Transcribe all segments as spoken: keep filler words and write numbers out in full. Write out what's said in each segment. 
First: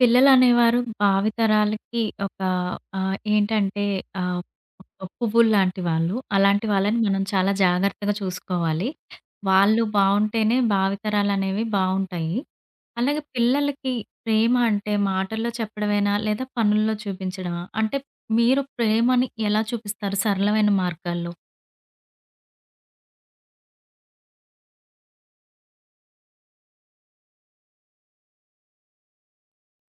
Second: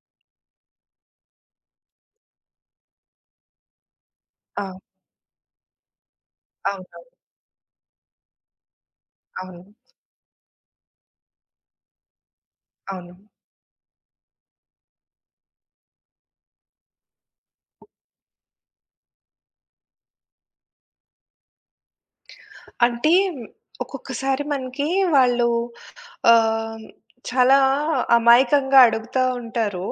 పిల్లలనేవారు భావితరాలకి ఒక ఆహ్, ఏంటంటే ఆహ్, అవును. పువ్వుల్లాంటి వాళ్ళు. అలాంటి వాళ్ళని అవును. మనం చాలా జాగ్రత్తగా చూసుకోవాలి. అవును. వాళ్ళు బావుంటేనే భావితరాలనేవి బావుంటాయి. అవును. అలాగే పిల్లలకి ప్రేమ అంటే మాటల్లో చెప్పడమేనా? లేదా పనుల్లో చూపించడమా? అంటే మీరు ప్రేమని ఎలా చూపిస్తారు సరళమైన మార్గాల్లో? అంటే ఒక్కొక్కసారి మనకి వాళ్ళు ఆహ్, చాలా అమాయకంగా అడుగుతా ఉంటారు.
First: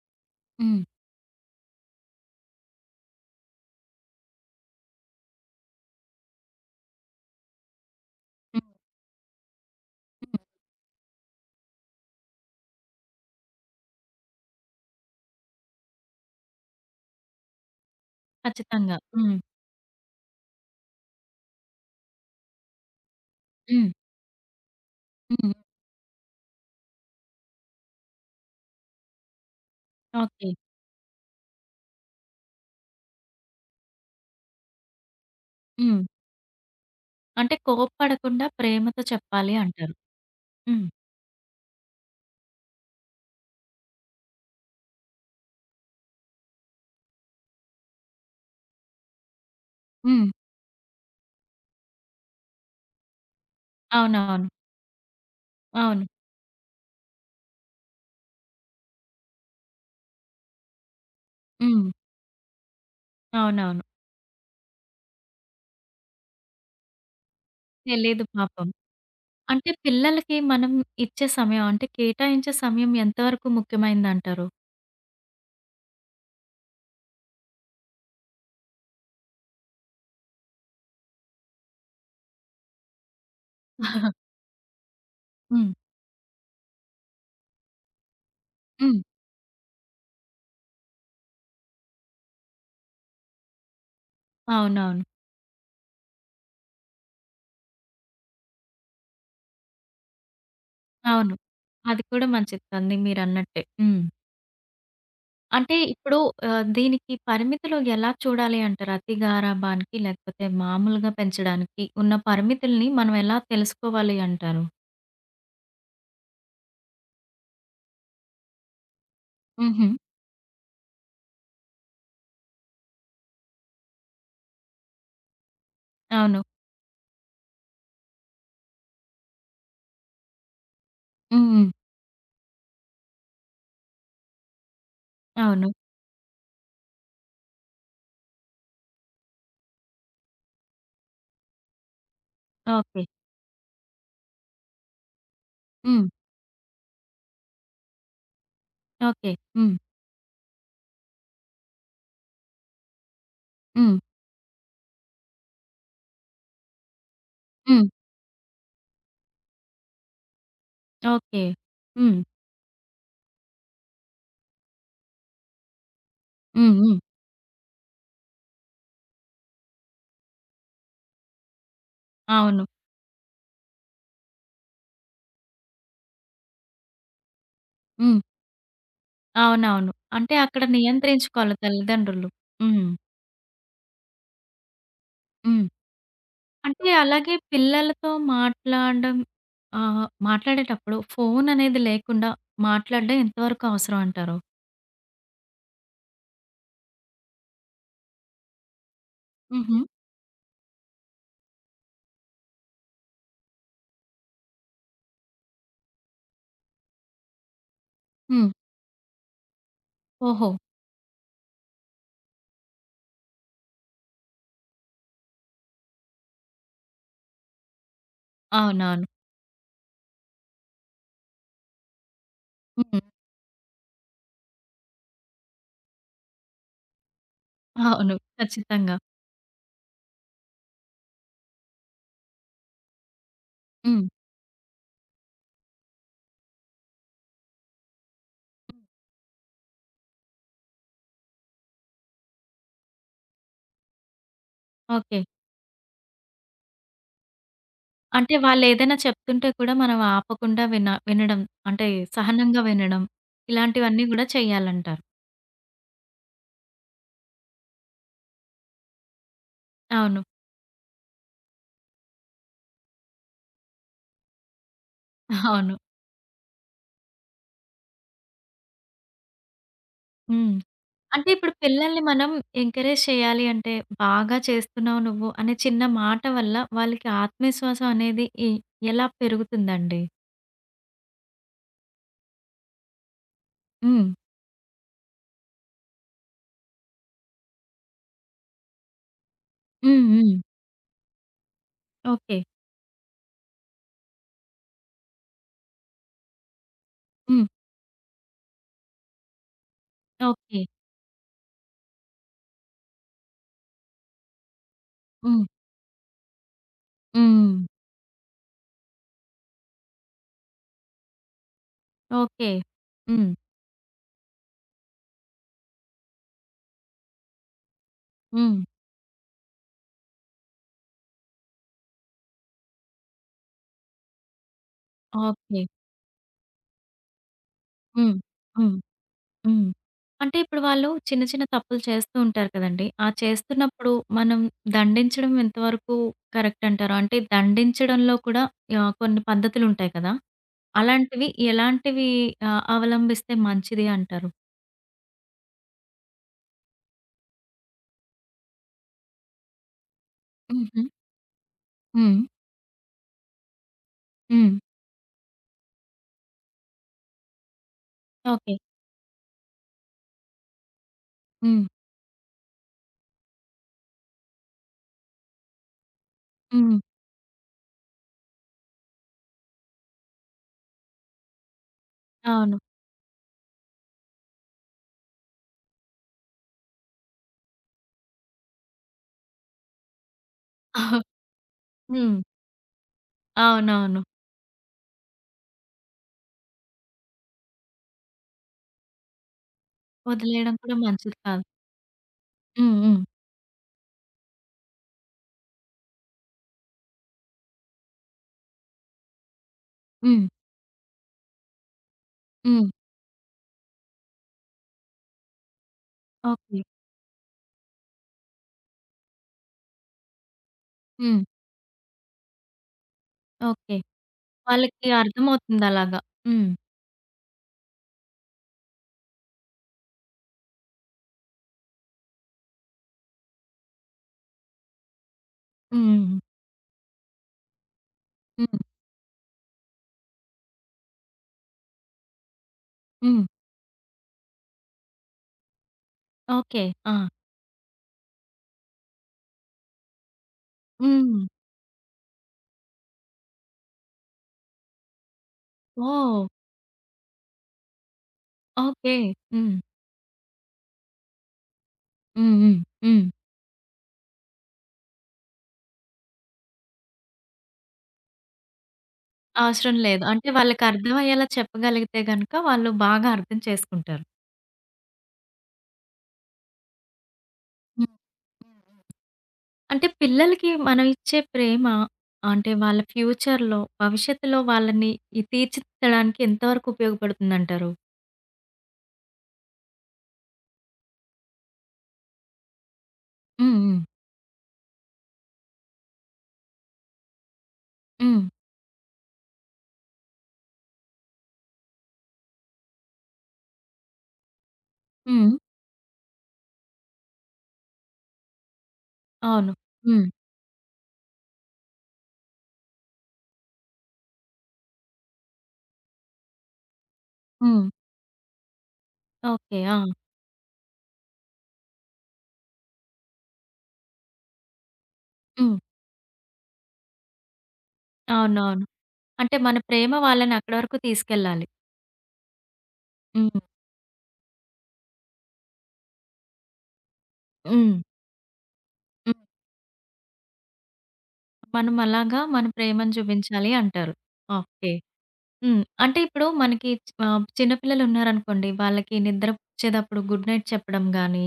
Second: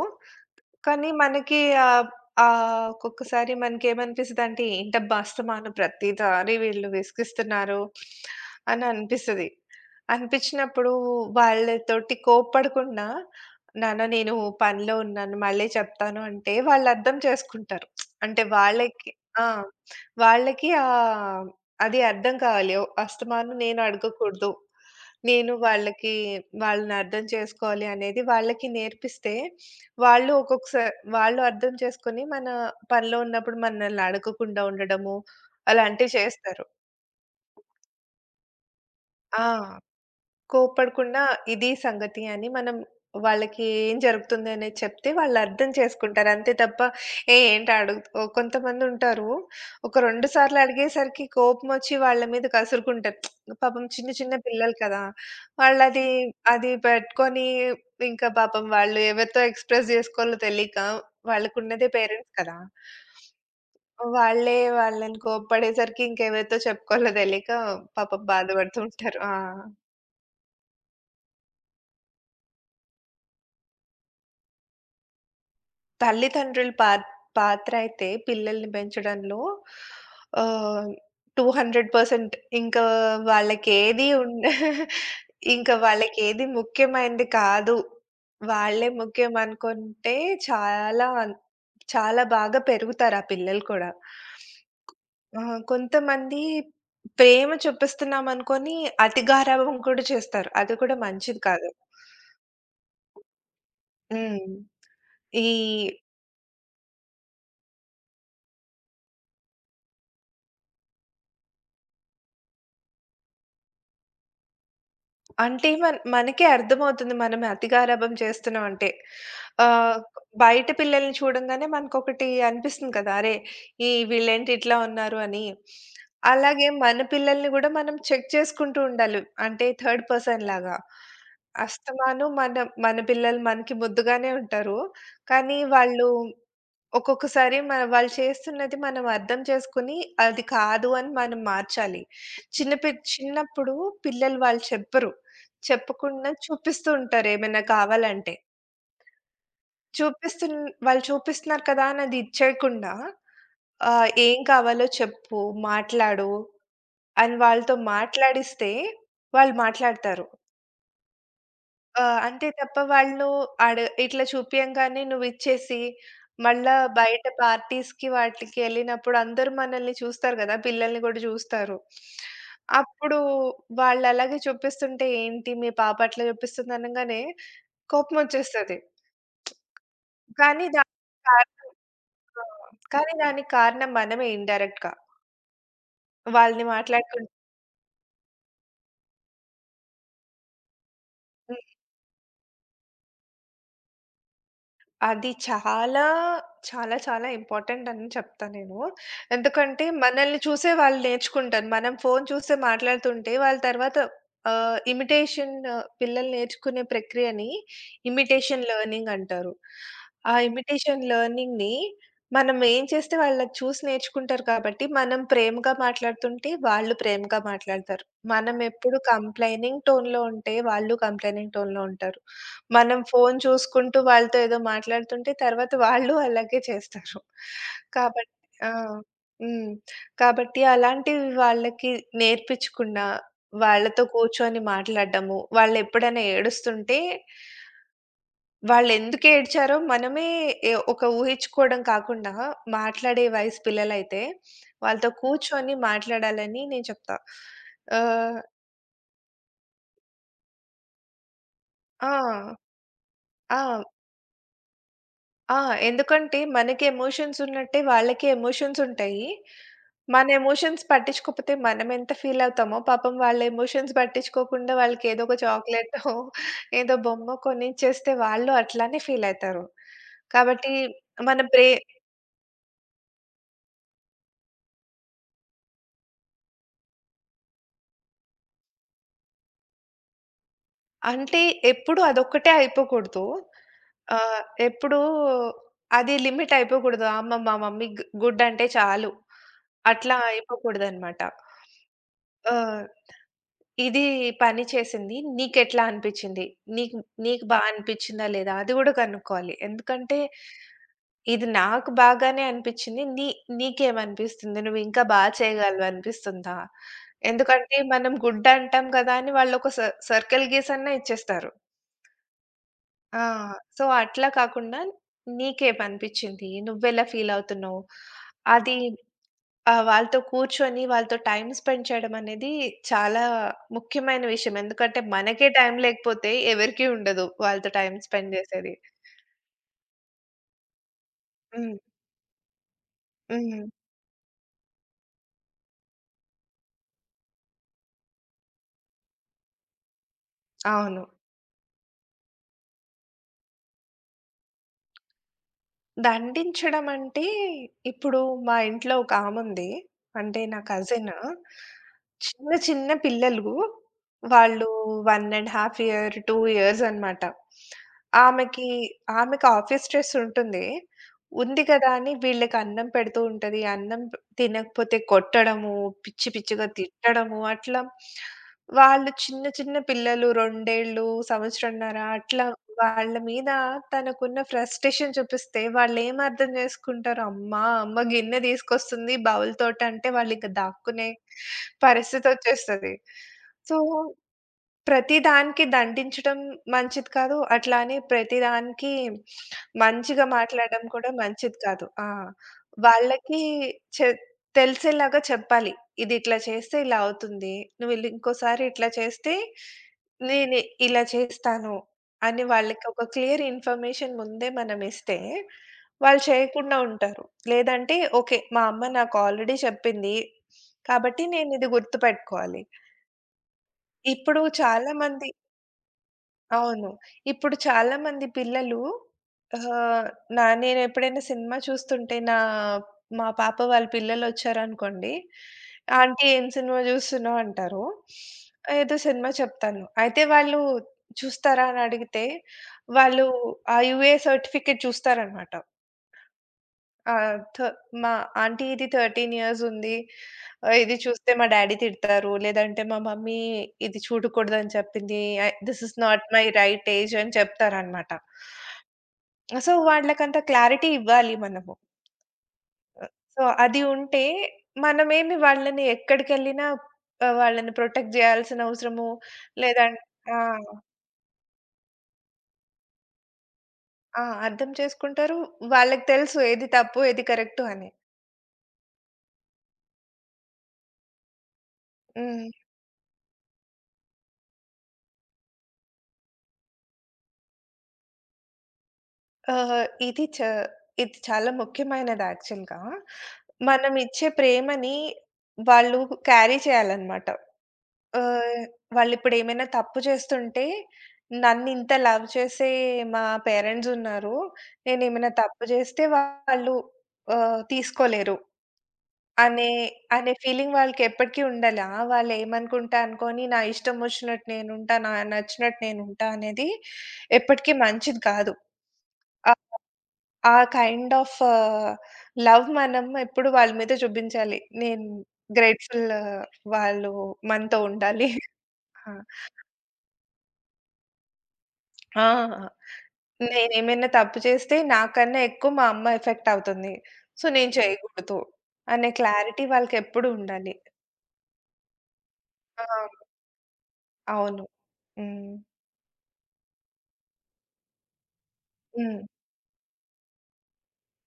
హ్మ్. కానీ మనకి ఆహ్, ఆహ్, ఒక్కొక్కసారి మనకేమనిపిస్తదంటే, ఏంటబ్బా! అస్తమాను ప్రతిసారి వీళ్ళు విసిగిస్తున్నారు హ్మ్. అని అనిపిస్తది. హ్మ్. అనిపించినప్పుడు వాళ్ళతోటి కోప్పడకుండా, నాన్న నేను పనిలో ఉన్నాను, మళ్ళీ చెప్తాను అంటే వాళ్ళు అర్థం చేసుకుంటారు. అంటే ఖచ్చితంగా. వాళ్ళకి హ్మ్. ఆ! వాళ్ళకి ఆహ్, అది అర్థం కావాలి. ఓ, అస్తమాను నేను హ్మ్. అడగకూడదు. నేను హ్మ్. వాళ్ళకి వాళ్ళని అర్థం చేసుకోవాలి అనేది వాళ్ళకి నేర్పిస్తే వాళ్ళు ఓకే. ఒక్కొక్కసా వాళ్ళు అర్థం చేసుకొని, మన పనిలో ఉన్నప్పుడు మనల్ని అడగకుండా ఉండడము, హ్మ్. అలాంటివి చేస్తారు. అంటే కోప్పడకుండా ప్రేమతో ఆ! చెప్పాలి అంటారు. హ్మ్. కోప్పడకుండా ఇది సంగతి అని మనం వాళ్ళకి ఏం జరుగుతుంది అనేది చెప్తే వాళ్ళు అర్థం చేసుకుంటారు. అంతే తప్ప ఏ ఏంటి అడుగు ఓహ్! కొంతమందుంటారు. ఒక రెండు హ్మ్. సార్లు అడిగేసరికి కోపమొచ్చి వాళ్ళ మీద కసురుకుంటారు. పాపం చిన్న చిన్న అవునవును. పిల్లలు కదా! వాళ్ళది అవును. అది అది పెట్టుకొని ఇంకా పాపం వాళ్ళు ఎవరితో ఎక్స్‌ప్రెస్ జేసుకోవాలో తెలీక హ్మ్. వాళ్ళకున్నదే పేరెంట్స్ కదా! అవునవును. వాళ్ళే వాళ్ళని కోప్పడేసరికి ఇంకెవరితో చెప్పుకోవాలో తెలీక పాపం తెలీదు పాపం. బాధపడుతూ ఉంటారు. ఆ! అంటే పిల్లలకి మనం ఇచ్చే సమయం అంటే కేటాయించే సమయం ఎంత వరకు ముఖ్యమైనదంటారు? తల్లిదండ్రుల పా పాత్రయితే పిల్లల్ని పెంచడంలో ఆహ్, రెండు వందల శాతం ఇంకా వాళ్ళకేది ఉండ హ్మ్. ఇంకా వాళ్ళకేది ముఖ్యమైనది కాదు. వాళ్ళే హ్మ్. ముఖ్యం అనుకుంటే చాలా చాలా బాగా పెరుగుతారు ఆ పిల్లలు కూడా. అవునవును. ఆహ్, కొంతమంది ప్రేమ చూపిస్తున్నాం అనుకోని అతి గారాబం కూడా చేస్తారు. అది కూడా అవును. మంచిది కాదు. అది కూడా మంచిదండి మీరన్నట్టే. హ్మ్. హ్మ్. ఈ అంటే ఇప్పుడు ఆహ్, దీనికి పరిమితులు ఎలా చూడాలి అంటారు? అతి గారాబానికి లేకపోతే మామూలుగా పెంచడానికి ఉన్న పరిమితుల్ని మనం ఎలా తెలుసుకోవాలి అంటారు? అంటే మన్ మనకే అర్థమవుతుంది మనం అతిగారాబం చేస్తున్నాం అంటే. హుహు. ఆహ్, బయట పిల్లల్ని చూడంగానే మనకొకటి అనిపిస్తుంది కదా! అరే! ఈ వీళ్ళేంటి ఇట్లా ఉన్నారు అని. అవును. అలాగే మన పిల్లల్ని గూడా మనం చెక్ చేసుకుంటూ ఉండాలి. అంటే థర్డ్ పర్సన్ లాగా. హ్మ్. హ్మ్. అస్తమాను మన మన పిల్లలు మనకి ముద్దుగానే ఉంటారు. కానీ అవును. వాళ్ళు ఒక్కొక్కసారి మన వాళ్ళు చేస్తున్నది మనం అర్థం చేసుకొని అది కాదు అని మనం మార్చాలి. చిన్న పి ఓకే. చిన్నప్పుడు పిల్లలు వాళ్ళు చెప్పరు. హ్మ్. చెప్పకుండా చూపిస్తూ ఉంటారు ఏమైనా కావాలంటే. ఓకే. హ్మ్. చూపిస్తున్ వాళ్ళు చూపిస్తున్నారు కదా అని అది ఇచ్చేయకుండా, హ్మ్. ఆహ్, "ఏం కావాలో చెప్పు, మాట్లాడు" అని వాళ్ళతో హ్మ్. మాట్లాడిస్తే వాళ్ళు మాట్లాడతారు. ఓకే. ఆహ్, హ్మ్. అంతే తప్ప వాళ్ళు ఆడ ఇట్లా చూపియంగానే నువ్విచ్చేసి, హ్మ్. మళ్ళా హ్మ్. బయట పార్టీస్‌కి వాటిలికి ఎళ్ళినప్పుడు అందరూ మనల్ని చూస్తారు గదా! పిల్లల్ని గూడా చూస్తారు. అవును. అప్పుడు వాళ్ళలాగే చూపిస్తుంటే, "ఏంటి మీ పాప అట్లా చూపిస్తుంది" అనంగానే హ్మ్. కోపమొచ్చేస్తది. అవునవును. అంటే అక్కడ కానీ దానికి నియంత్రించుకోవాలి కారణం తల్లిదండ్రులు. ఆ! హ్మ్. కానీ దానికి కారణం మనమే ఇండైరెక్ట్‌గా. హ్మ్. వాళ్ళని అంటే మాట్లాడుకుం అలాగే పిల్లలతో మాట్లాడడం ఆహ్, మాట్లాడేటప్పుడు ఫోన్ అనేది లేకుండా మాట్లాడడం ఎంతవరకు అవసరం అంటారు? అది చాలా, చాలా, చాలా ఇంపార్టెంట్ అని చెప్తా నేను. హుహు. ఎందుకంటే మనల్ని చూసే వాళ్ళు నేర్చుకుంటారు. మనం ఫోను చూసి మాట్లాడుతుంటే వాళ్ళు తర్వాత ఆహ్, ఇమిటేషన్ పిల్లలు నేర్చుకునే ప్రక్రియని హ్మ్. ఇమిటేషన్ లెర్నింగ్ అంటారు. ఆ ఓహో! ఇమిటేషన్ లెర్నింగ్‌ని మనం ఏం చేస్తే వాళ్ళది చూసి నేర్చుకుంటారు కాబట్టి మనం ప్రేమగా మాట్లాడుతుంటే వాళ్ళు ప్రేమగా మాట్లాడతారు. మనం ఎప్పుడు అవునవును. కంప్లెయినింగ్ టోన్‌లో ఉంటే వాళ్ళు కంప్లెయినింగ్ టోన్‌లో ఉంటారు. మనం హ్మ్. ఫోను చూసుకుంటూ వాళ్ళతో ఏదో మాట్లాడుతుంటే తర్వాత వాళ్ళు అలాగే చేస్తారు. అవును. కాబట్టి ఆ! ఖచ్చితంగా. హ్మ్. కాబట్టి అలాంటివి వాళ్ళకి నేర్పించకుండా, వాళ్ళతో హ్మ్. కూర్చొని మాట్లాడడము, వాళ్ళెప్పుడైనా ఏడుస్తుంటే, వాళ్ళెందుకు ఏడ్చారో మనమే ఎ ఒక ఊహించుకోవడం కాకుండా, మాట్లాడే వయసు పిల్లలైతే వాళ్ళతో ఓకే. కూర్చొని మాట్లాడాలని నేను చెప్తా. అంటే ఆహ్, వాళ్ళేదైనా చెప్తుంటే కూడా మనం ఆపకుండా విన వినడం అంటే ఆ! సహనంగా వినడం ఆ! ఇలాంటివన్నీ గూడా చేయాలంటారు. ఆ! ఎందుకంటే మనకి ఎమోషన్స్ ఉన్నట్టే వాళ్ళకి ఎమోషన్స్ ఉంటాయి. అవును. మన ఎమోషన్స్ పట్టించుకోకపోతే మనం ఎంత ఫీల్ అవుతామో, పాపం వాళ్ళ ఎమోషన్స్ పట్టించుకోకుండా వాళ్ళకి ఏదో ఒక అవును. చాక్లెటో, ఏదో బొమ్మో కొనిచ్చేస్తే వాళ్ళు అట్లానే ఫీల్ అయితారు. హ్మ్. కాబట్టి అంటే మన ఇప్పుడు బ్రె పిల్లల్ని మనం ఎంకరేజ్ చేయాలి అంటే, బాగా చేస్తున్నావు నువ్వు అనే చిన్న మాట వల్ల వాళ్ళకి ఆత్మవిశ్వాసం అనేది ఎ ఎలా పెరుగుతుందండి? అంటే ఎప్పుడు అదొక్కటే అయిపోకూడదు. హ్మ్. ఆహ్, ఎప్పుడూ అది లిమిట్ అయిపోకూడదు. అమ్మ మా మమ్మీ గు గుడ్ అంటే చాలు. హ్మ్. అట్లా హ్మ్. అయిపోకూడదనమాట. ఓకే. ఆ! ఇది పని చేసింది. నీకెట్లా అనిపిచ్చింది? నీకు హ్మ్. నీకు బా అనిపిచ్చిందా లేదా? అది గూడా కనుక్కోవాలి. ఎందుకంటే ఓకే. ఇది నాకు బాగానే అనిపిచ్చింది. నీ నీకేమనిపిస్తుంది? నువ్వింకా బా హ్మ్. చేయగలవు అనిపిస్తుందా? హ్మ్. ఎందుకంటే మనం గుడ్ అంటాం కదా! అని వాళ్ళొక స సర్కిల్ గీసన్నా ఇచ్చేస్తారు. ఓకే. ఆ! హ్మ్. సో, అట్లా కాకుండా నీకేమనిపిచ్చింది? నువ్వెలా ఫీల్ అవుతున్నావు? హ్మ్. అది ఆ! వాళ్ళతో కూర్చొని, వాళ్ళతో టైమ్ స్పెండ్ చేయడమనేది చాలా ముఖ్యమైన విషయం. ఎందుకంటే, మనకే ఓకే. టైం లేకపోతే ఎవరికీ ఉండదు వాళ్ళతో టైమ్ హ్మ్. స్పెండ్ జేసేది. హ్మ్. హ్మ్. అంటే ఇప్పుడు వాళ్ళు చిన్న చిన్న హ్మ్. తప్పులు చేస్తూ ఉంటారు కదండీ! ఆ హ్మ్. చేస్తున్నప్పుడు మనం దండించడం ఎంతవరకు కరెక్ట్ అంటారు? అంటే దండించడంలో కూడా ఆహ్, కొన్ని పద్ధతులుంటాయి కదా! అవును. అలాంటివి ఎలాంటివి ఆహ్, అవలంబిస్తే మంచిది అంటారు? దండించడం అంటే, ఇప్పుడు మా ఇంట్లో ఒక ఆముంది. అంటే నా హుహు. కజిన్. హ్మ్. చిన్న చిన్న పిల్లలు హ్మ్. వాళ్ళు ఒకటి ½ ఇయర్, రెండు ఇయర్స్ అనమాట. ఓకే. ఆమెకి, ఆమెకి ఆఫీస్ స్ట్రెస్ ఉంటుంది. ఉంది హ్మ్. కదా అని వీళ్ళకి అన్నం పెడుతూ ఉంటది. అన్నం ప- తినకపోతే కొట్టడము, పిచ్చి పిచ్చిగా హ్మ్. తిట్టడము అట్లా. వాళ్ళు చిన్న చిన్న పిల్లలు రెండు సంవత్సరంన్నర అట్లా అవును. వాళ్ళ మీద తనకున్న ఫ్రస్ట్రేషన్ చూపిస్తే వాళ్ళేమర్థం జేసుకుంటారు. అమ్మా! అమ్మ గిన్నె తీసుకొస్తుంది బౌల్‌తోటంటే వాళ్ళింక దాక్కునే హ్మ్. పరిస్థితొచ్చేస్తది. సో అవునవును. ప్రతిదానికి దండించడం మంచిది కాదు. అట్లా అని ప్రతిదానికి మంచిగా వదిలేయడం కూడా మాట్లాడడం కూడా మంచిది కాదు. మంచిది కాదు. ఆ! హ్మ్. హ్మ్. వాళ్ళకి చె తెలిసేలాగా చెప్పాలి. ఇది ఇట్లా చేస్తే ఇలా అవుతుంది. నువ్వు ఇల్ ఇంకోసారి ఇట్లా చేస్తే హ్మ్. నేను ఇలా చేస్తాను అని హ్మ్. వాళ్ళకి ఒక క్లియర్ ఇన్ఫర్మేషన్ ముందే మనం ఇస్తే వాళ్ళు ఓకే. చేయకుండా ఉంటారు. లేదంటే ఓకే. మా అమ్మ నాకు ఆల్రెడీ చెప్పింది. కాబట్టి హ్మ్. నేనిది గుర్తుపెట్టుకోవాలి. ఓకే. ఇప్పుడు వాళ్ళకి చాలామంది అర్థమవుతుంది అలాగా. హ్మ్. అవును. ఇప్పుడు చాలామంది పిల్లలు ఆహ్, నా నేనెప్పుడైనా సినిమా చూస్తుంటే నా మా పాప వాళ్ళ పిల్లలొచ్చారనుకోండి, హ్మ్. "ఆంటీ ఏం సినిమా జూస్తున్నావు?" అంటారు. హ్మ్. ఏదో సినిమా చెప్తాను. అయితే వాళ్ళు చూస్తారా అని అడిగితే, హ్మ్. వాళ్ళు ఆ యూఏ సర్టిఫికేట్ చూస్తారనమాట. ఓకే. ఆ! ఆ! థ మా ఆంటీ ఇది పదమూడు ఇయర్స్ ఉంది. ఆహ్, ఇది హ్మ్. చూస్తే మా డ్యాడీ తిడతారు. లేదంటే మా మమ్మీ ఇది చూడకూడదని చెప్పింది. I this is not oh! My right age అని చెప్తారనమాట. ఓకే. హ్మ్. సో, వాళ్ళకంత క్లారిటీ ఇవ్వాలి మనము. హ్మ్. హ్మ్. హ్మ్. ఆహ్, సో, అది ఉంటే మనమేమి వాళ్ళని ఎక్కడికెళ్ళినా ఆహ్, వాళ్ళని ప్రొటెక్ట్ జేయాల్సిన అవసరము అవసరం లేదన్ లేదు. అంటే ఆ! వాళ్ళకి అర్థమయ్యేలా చెప్పగలిగితే గనక వాళ్ళు బాగా అర్థం చేసుకుంటారు. ఆ! అర్థం చేసుకుంటారు. వాళ్ళకి తెలుసు ఏది తప్పు, ఏది కరెక్టు అని. అంటే పిల్లలకి మనం ఇచ్చే ప్రేమ అంటే హ్మ్. వాళ్ళ ఫ్యూచర్‌లో, భవిష్యత్తులో వాళ్ళని ఈ తీర్చిదిద్దడానికి ఎంతవరకు ఉపయోగపడుతుందంటారు? ఆహ్, ఇది చ ఇది చాలా ముఖ్యమైనది యాక్చువల్‌గా. హ్మ్. హ్మ్. మనం ఇచ్చే ప్రేమని వాళ్ళు క్యారీ చేయాలన్నమాట. హ్మ్. ఆహ్, వాళ్ళిప్పుడేమైనా తప్పు చేస్తుంటే, నన్నింత లవ్ చేసే మా పేరెంట్స్ ఉన్నారు. నేనేమైనా హ్మ్. తప్పు చేస్తే వాళ్ళు ఆహ్, తీసుకోలేరు అవును. అనే, హ్మ్. అనే ఫీలింగ్ వాళ్ళకెప్పటికీ ఉండాలి. ఆ! వాళ్ళేమనుకుంటా అనుకోని నా ఇష్టమొచ్చినట్టు నేనుంటా, నా నచ్చినట్టు నేనుంటా అనేది హ్మ్. ఎప్పటికీ మంచిది కాదు. ఓకే. ఆ! ఆ కైండ్ ఆఫ్ లవ్ మనం ఎప్పుడు వాళ్ళ మీద చూపించాలి. నేను హ్మ్. గ్రేట్‌ఫుల్ వాళ్ళు మనతో ఉండాలి. అవునవును. ఆ! అంటే మన ప్రేమ వాళ్ళని అక్కడి వరకు తీసుకెళ్ళాలి. ఆ! హ్మ్. నేనేమైనా తప్పు చేస్తే నాకన్నా ఎక్కువ మా అమ్మ ఎఫెక్ట్ అవుతుంది. సో, నేను హ్మ్. చేయకూడదు అనే హ్మ్. క్లారిటీ వాళ్ళకెప్పుడు ఉండాలి. మనం అలాగా మన ఆ! ప్రేమను చూపించాలి అంటారు. అవును. ఓకే. హ్మ్. హ్మ్. అంటే ఇప్పుడు మనకి ఆహ్, చిన్న పిల్లలున్నారనుకోండి. వాళ్ళకి హ్మ్. నిద్రపుచ్చేటప్పుడు గుడ్ నైట్ చెప్పడం గానీ,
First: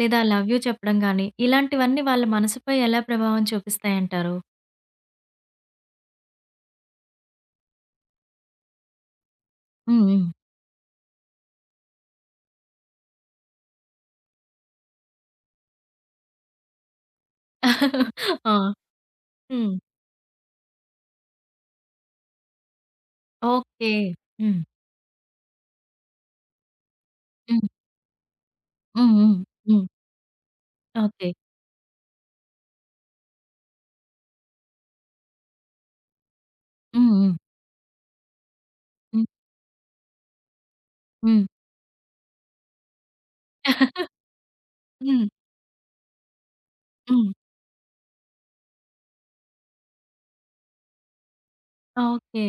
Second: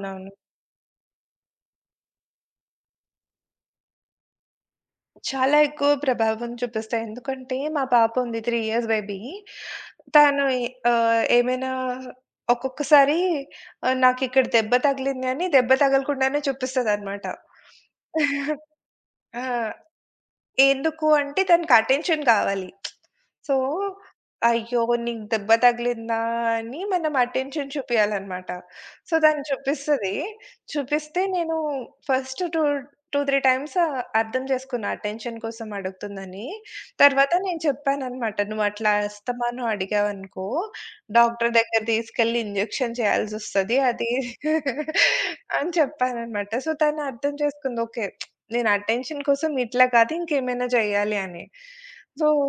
లేదా ఐ లవ్ యూ చెప్పడం గానీ, ఇలాంటివన్నీ వాళ్ళ మనసుపై ఎలా ప్రభావం చూపిస్తాయంటారు? చాలా ఎక్కువ ప్రభావం చూపిస్తాయి. ఎందుకంటే మా పాప ఉంది మూడు ఇయర్స్ బేబీ. హ్మ్. హ్మ్. తను ఎ ఆహ్, ఏమైనా ఒక్కొక్కసారి ఆహ్, నాకిక్కడ దెబ్బ తగిలింది అని దెబ్బ తగలకుండానే చూపిస్తదనమాట. ఆ! ఆ! హ్మ్. ఎందుకు అంటే దానికి అటెన్షన్ కావాలి. So, okay. హ్మ్. అయ్యో! నీకు దెబ్బ తగిలిందా అని మనం హ్మ్. అటెన్షన్ చూపియాలన్నమాట. హ్మ్. సో, హ్మ్. దాన్ని హ్మ్. చూపిస్తది. చూపిస్తే ఓకే. నేను ఫస్ట్ రెండు, రెండు, మూడు టైమ్స్ ఆహ్, అర్థం చేసుకున్నా అటెన్షన్ కోసం అడుగుతుందని. హ్మ్. తర్వాత హ్మ్. నేను చెప్పానన్నమాట. "నువ్వు అట్లా హ్మ్. అస్తమానం అడిగావనుకో హ్మ్. డాక్టర్ దగ్గర తీసుకెళ్ళి ఇంజెక్షన్ చేయాల్సొస్తది." అది హ్మ్. అని చెప్పానన్నమాట. సో, తను హ్మ్. అర్థం చేసుకుంది. ఓకే. నేను అటెన్షన్ కోసం ఇట్లా కాదు ఇంకేమైనా చేయాలి అని. So, okay.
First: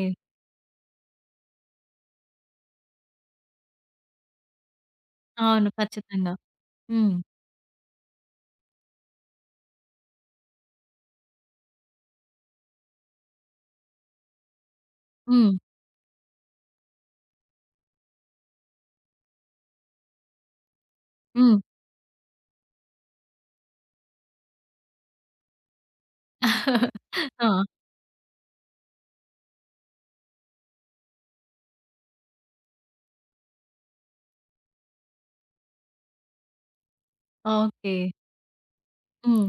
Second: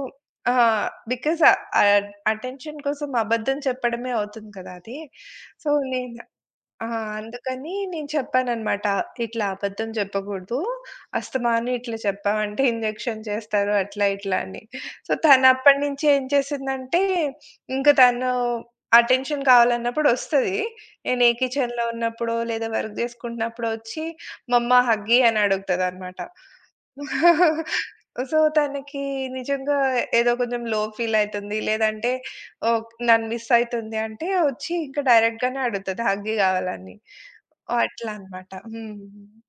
ఆహ్, బికాజ్ ఆహ్, అటెన్షన్ కోసం అబద్ధం చెప్పడమే అవుతుంది కదా! అది. సో, అవును. నేను ఖచ్చితంగా. ఆ! హ్మ్. అందుకని నేను చెప్పాననమాట. "ఇట్లా అబద్ధం జెప్పకూడదు. అస్తమాను ఇట్లా చెప్పావంటే ఇంజెక్షన్ చేస్తారు." అట్లా ఇట్లా అని. సో, హ్మ్. తనప్పటి నుంచి ఏం చేసిందంటే, ఇంక తను అటెన్షన్ కావాలన్నప్పుడు ఒస్తది. నేను ఏ హ్మ్. కిచెన్‌లో ఉన్నప్పుడో, లేదా వర్క్ జేసుకుంటున్నప్పుడో ఒచ్చి, "మమ్మా హగ్గీ" అని అడుగుతదనమాట. ఆ! సో, తనకి నిజంగా ఏదో కొంచెం లో ఫీల్ అయితుంది. లేదంటే ఓహ్! నన్ను మిస్ అయితుంది అంటే వచ్చి ఇంకా డైరెక్ట్ గానే అడుగుతది హగ్గు కావాలని. ఓ, ఓకే. అట్లా అన్నమాట. హ్మ్. హ్మ్.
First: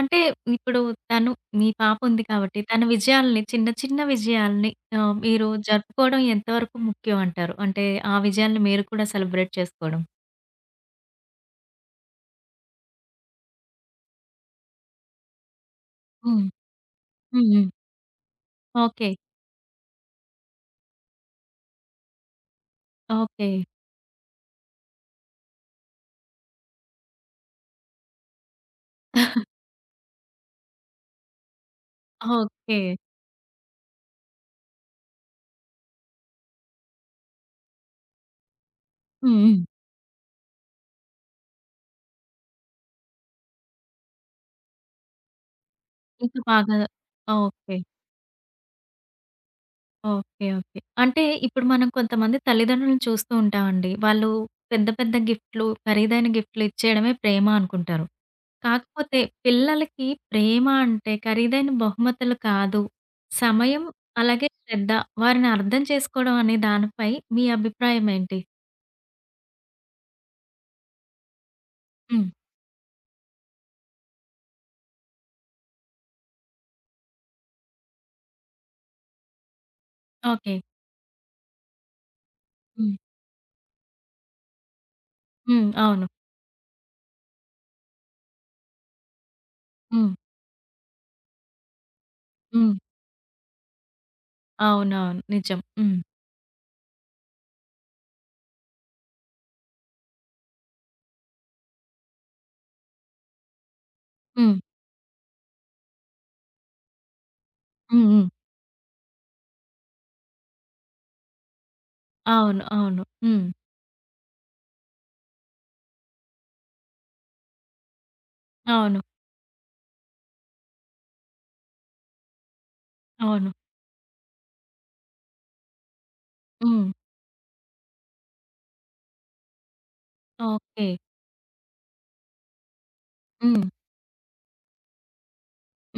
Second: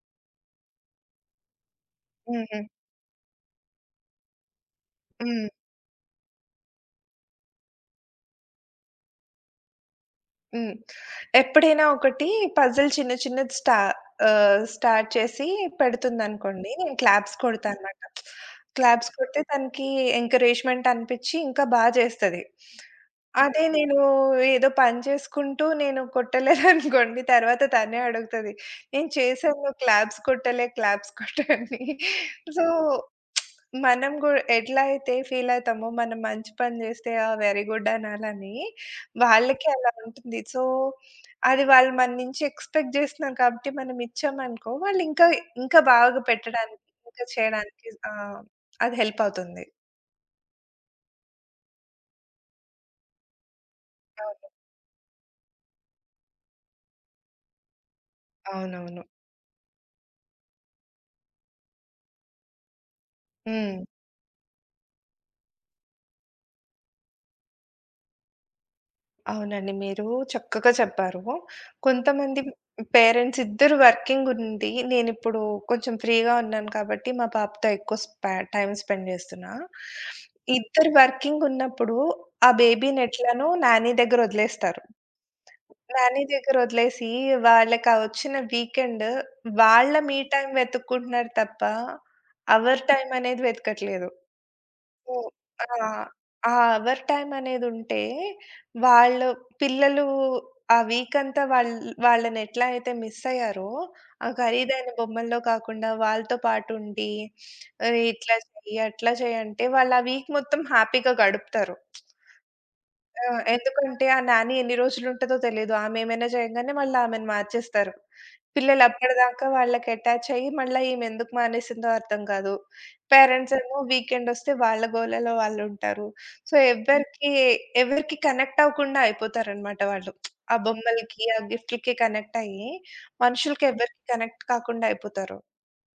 అంటే ఇప్పుడు తను మీ పాప ఉంది హ్మ్. కాబట్టి హ్మ్. తన విజయాల్ని చిన్న చిన్న విజయాల్ని ఆహ్, హ్మ్. మీరు జరుపుకోవడం ఎంతవరకు ముఖ్యం అంటారు? అంటే ఆ విజయాల్ని మీరు కూడా సెలబ్రేట్ చేసుకోవడం. హ్మ్. ఎప్పుడైనా ఒకటి పజిల్ చిన్న చిన్నది స్టా ఆహ్, స్టార్ట్ చేసి హ్మ్. పెడుతుందనుకోండి. నేను క్లాప్స్ హ్మ్. హ్మ్. కొడతా అనమాట. Claps okay. కొడితే తనకి ఎంకరేజ్‌మెంట్ అనిపిచ్చి ఇంకా బా చేస్తది. ఓకే. అదే నేను ఏదో పని చేసుకుంటూ నేను కొట్టలేదనుకోండి తర్వాత తనే అడుగుతది. నేను చేశాను. క్లాప్స్ కొట్టలే, క్లాప్స్ కొట్టని. So okay. మనం గూడా ఎట్లా అయితే ఫీలయితామో, మనం మంచి పని జేస్తే ఆ! వెరీ గుడ్ అనాలని, హ్మ్. హ్మ్. వాళ్ళకి అలా ఉంటుంది. సో, అది వాళ్ళు మన నుంచి ఎక్స్‌పెక్ట్ జేస్తున్నారు కాబట్టి, మనం ఇచ్చామనుకో, వాళ్ళు ఇంకా, ఇంకా బాగా ఇంకా బాగా పెట్టడానికి, ఇంకా ఓకే. చేయడానికి ఆహ్, అది హెల్ప్ అవుతుంది. ఓకే. ఓకే. అంటే ఇప్పుడు మనం కొంతమంది తల్లిదండ్రులను చూస్తూ ఉంటామండి. వాళ్ళు అవును. పెద్ద పెద్ద గిఫ్ట్‌లు, ఖరీదైన గిఫ్ట్‌లు ఇచ్చేయడమే ప్రేమ అనుకుంటారు. అవునవును. కాకపోతే పిల్లలకి ప్రేమ అంటే ఖరీదైన బహుమతులు కాదు. హ్మ్. సమయం, అలాగే శ్రద్ధ వారిని అర్థం చేసుకోవడం అనే దానిపై మీ అభిప్రాయం ఏంటి? అవునండి. మీరు చక్కగా చెప్పారు. హ్మ్. కొంతమంది పేరెంట్స్ ఇద్దరు వర్కింగ్ ఉండి, నేనిప్పుడు కొంచెం ఫ్రీగా ఉన్నాను కాబట్టి మా పాపతో ఎక్కువ స్పా టైమ్ స్పెండ్ చేస్తున్నా. ఓకే. ఇద్దరు వర్కింగ్ ఉన్నప్పుడు ఆ హ్మ్. బేబీని ఎట్లానో నాని దగ్గర వదిలేస్తారు. హ్మ్. అవును. నాని దగ్గర వదిలేసి వాళ్ళకి ఆ వచ్చిన వీకెండ్ వాళ్ళ హ్మ్. మీ టైమ్ వెతుక్కుంటున్నారు తప్ప, హ్మ్. అవర్ టైమ్ అనేది వెతకట్లేదు. అవునవును. హ్మ్. నిజం. ఆ! హ్మ్. ఆ అవర్ టైమ్ అనేదుంటే, వాళ్ళు పిల్లలు ఆ వీకంతా వాళ్ వాళ్ళని ఎట్లా అయితే మిస్ అయ్యారో, ఆ హ్మ్. ఖరీదైన బొమ్మల్లో కాకుండా వాళ్ళతో పాటుండి, "అరే! హ్మ్. హ్మ్. ఇట్లా చెయ్యి, అట్లా చెయ్యి" అంటే వాళ్ళు ఆ వీక్ మొత్తం హ్యాపీగా గడుపుతారు. అవును. అవును. ఆ! హ్మ్. ఎందుకంటే ఆ నాని ఎన్ని రోజులుంటదో తెలీదు. ఆమె ఏమైనా చేయంగానే మళ్ళీ ఆమెను మార్చేస్తారు. పిల్లలు అవును. అప్పటిదాకా వాళ్ళకి అటాచ్ అయ్యి మళ్ళా ఈమె ఎందుకు మానేసిందో అర్థం కాదు. అవును. పేరెంట్స్ ఏమో వీకెండొస్తే వాళ్ళ గోలలో వాళ్ళుంటారు. సో, హ్మ్. ఎవ్వరికి ఎవరికి కనెక్ట్ అవ్వకుండా అయిపోతారనమాట వాళ్ళు. ఆ ఓకే. బొమ్మలకి, ఆ గిఫ్ట్‌లకి కనెక్ట్ అయ్యి హ్మ్. మనుషులకి ఎవరికీ కనెక్ట్ కాకుండా అయిపోతారు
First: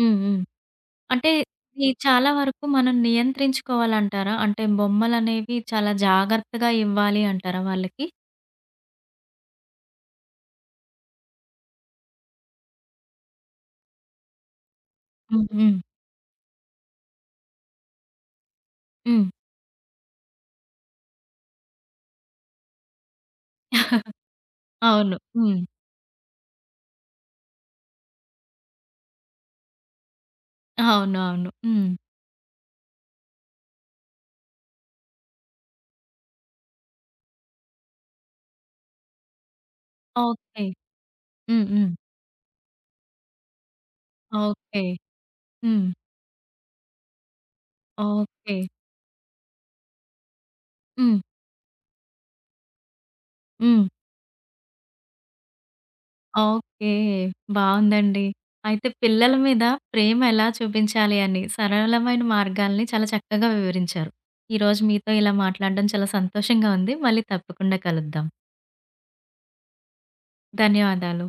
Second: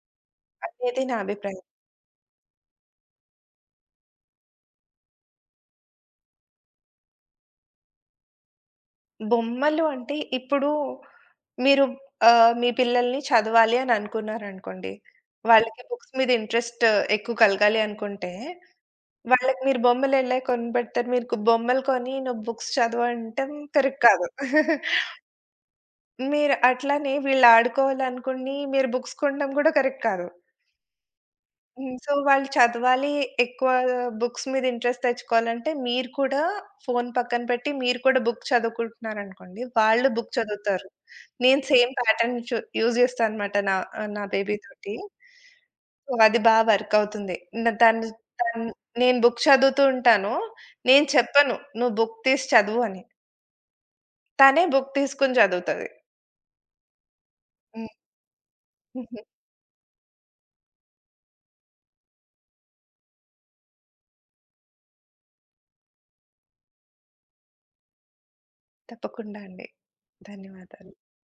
హ్మ్. హ్మ్. అనేది నా అంటే అభిప్రాయం. ఇది చాలా వరకు మనం నియంత్రించుకోవాలంటారా? అంటే బొమ్మలనేవి చాలా జాగ్రత్తగా ఇవ్వాలి అంటారా వాళ్ళకి? బొమ్మలు అంటే ఇప్పుడు మీరు ఆహ్, మీ పిల్లల్ని చదవాలి అని అనుకున్నారనుకోండి. హ్మ్. హ్మ్. వాళ్ళకి బుక్స్ మీద ఇంట్రెస్ట్ ఎక్కువ కలగాలి అనుకుంటే, హ్మ్. వాళ్ళకి మీరు బొమ్మలు ఎలా కొనిపెడతారు? మీకు బొమ్మలు కొని నువ్వు బుక్స్ చదువు అంటం కరెక్ట్ కాదు. అవును. హ్మ్. మీరు అట్లానే వీళ్ళు ఆడుకోవాలనుకుని మీరు బుక్స్ కొనడం కూడా కరెక్ట్ కాదు. అవునవును. హ్మ్. హ్మ్. సో, వాళ్ళు చదవాలి, ఎక్కువ బుక్స్ మీద ఇంట్రెస్ట్ తెచ్చుకోవాలంటే, మీరు కూడా ఫోను పక్కన పెట్టి, మీరు కూడా బుక్ చదువుకుంటున్నారనుకోండి, వాళ్ళు బుక్ ఓకే. చదువుతారు. నేను హ్మ్. హ్మ్. సేమ్ ప్యాటర్న్ చు యూజ్ చేస్తాననమాట నా ఆహ్, నా ఓకే. బేబీతోటి. హ్మ్. సో, అది బా వర్క్ అవుతుంది. న తను ఓకే. తను నేను బుక్ చదువుతూ ఉంటాను. నేను హ్మ్. చెప్పను, "నువ్వు బుక్ తీసి చదువు" అని. హ్మ్. తనే బుక్ తీసుకొని చదువుతది. ఓకే. హ్మ్. బావుందండి. అయితే పిల్లల మీద ప్రేమ ఎలా చూపించాలి అని సరళమైన మార్గాల్ని చాలా చక్కగా వివరించారు. ఈరోజు మీతో ఇలా మాట్లాడడం చాలా సంతోషంగా ఉంది. మళ్ళీ తప్పకుండా కలుద్దాం. తప్పకుండా అండి. ధన్యవాదాలు. ధన్యవాదాలు.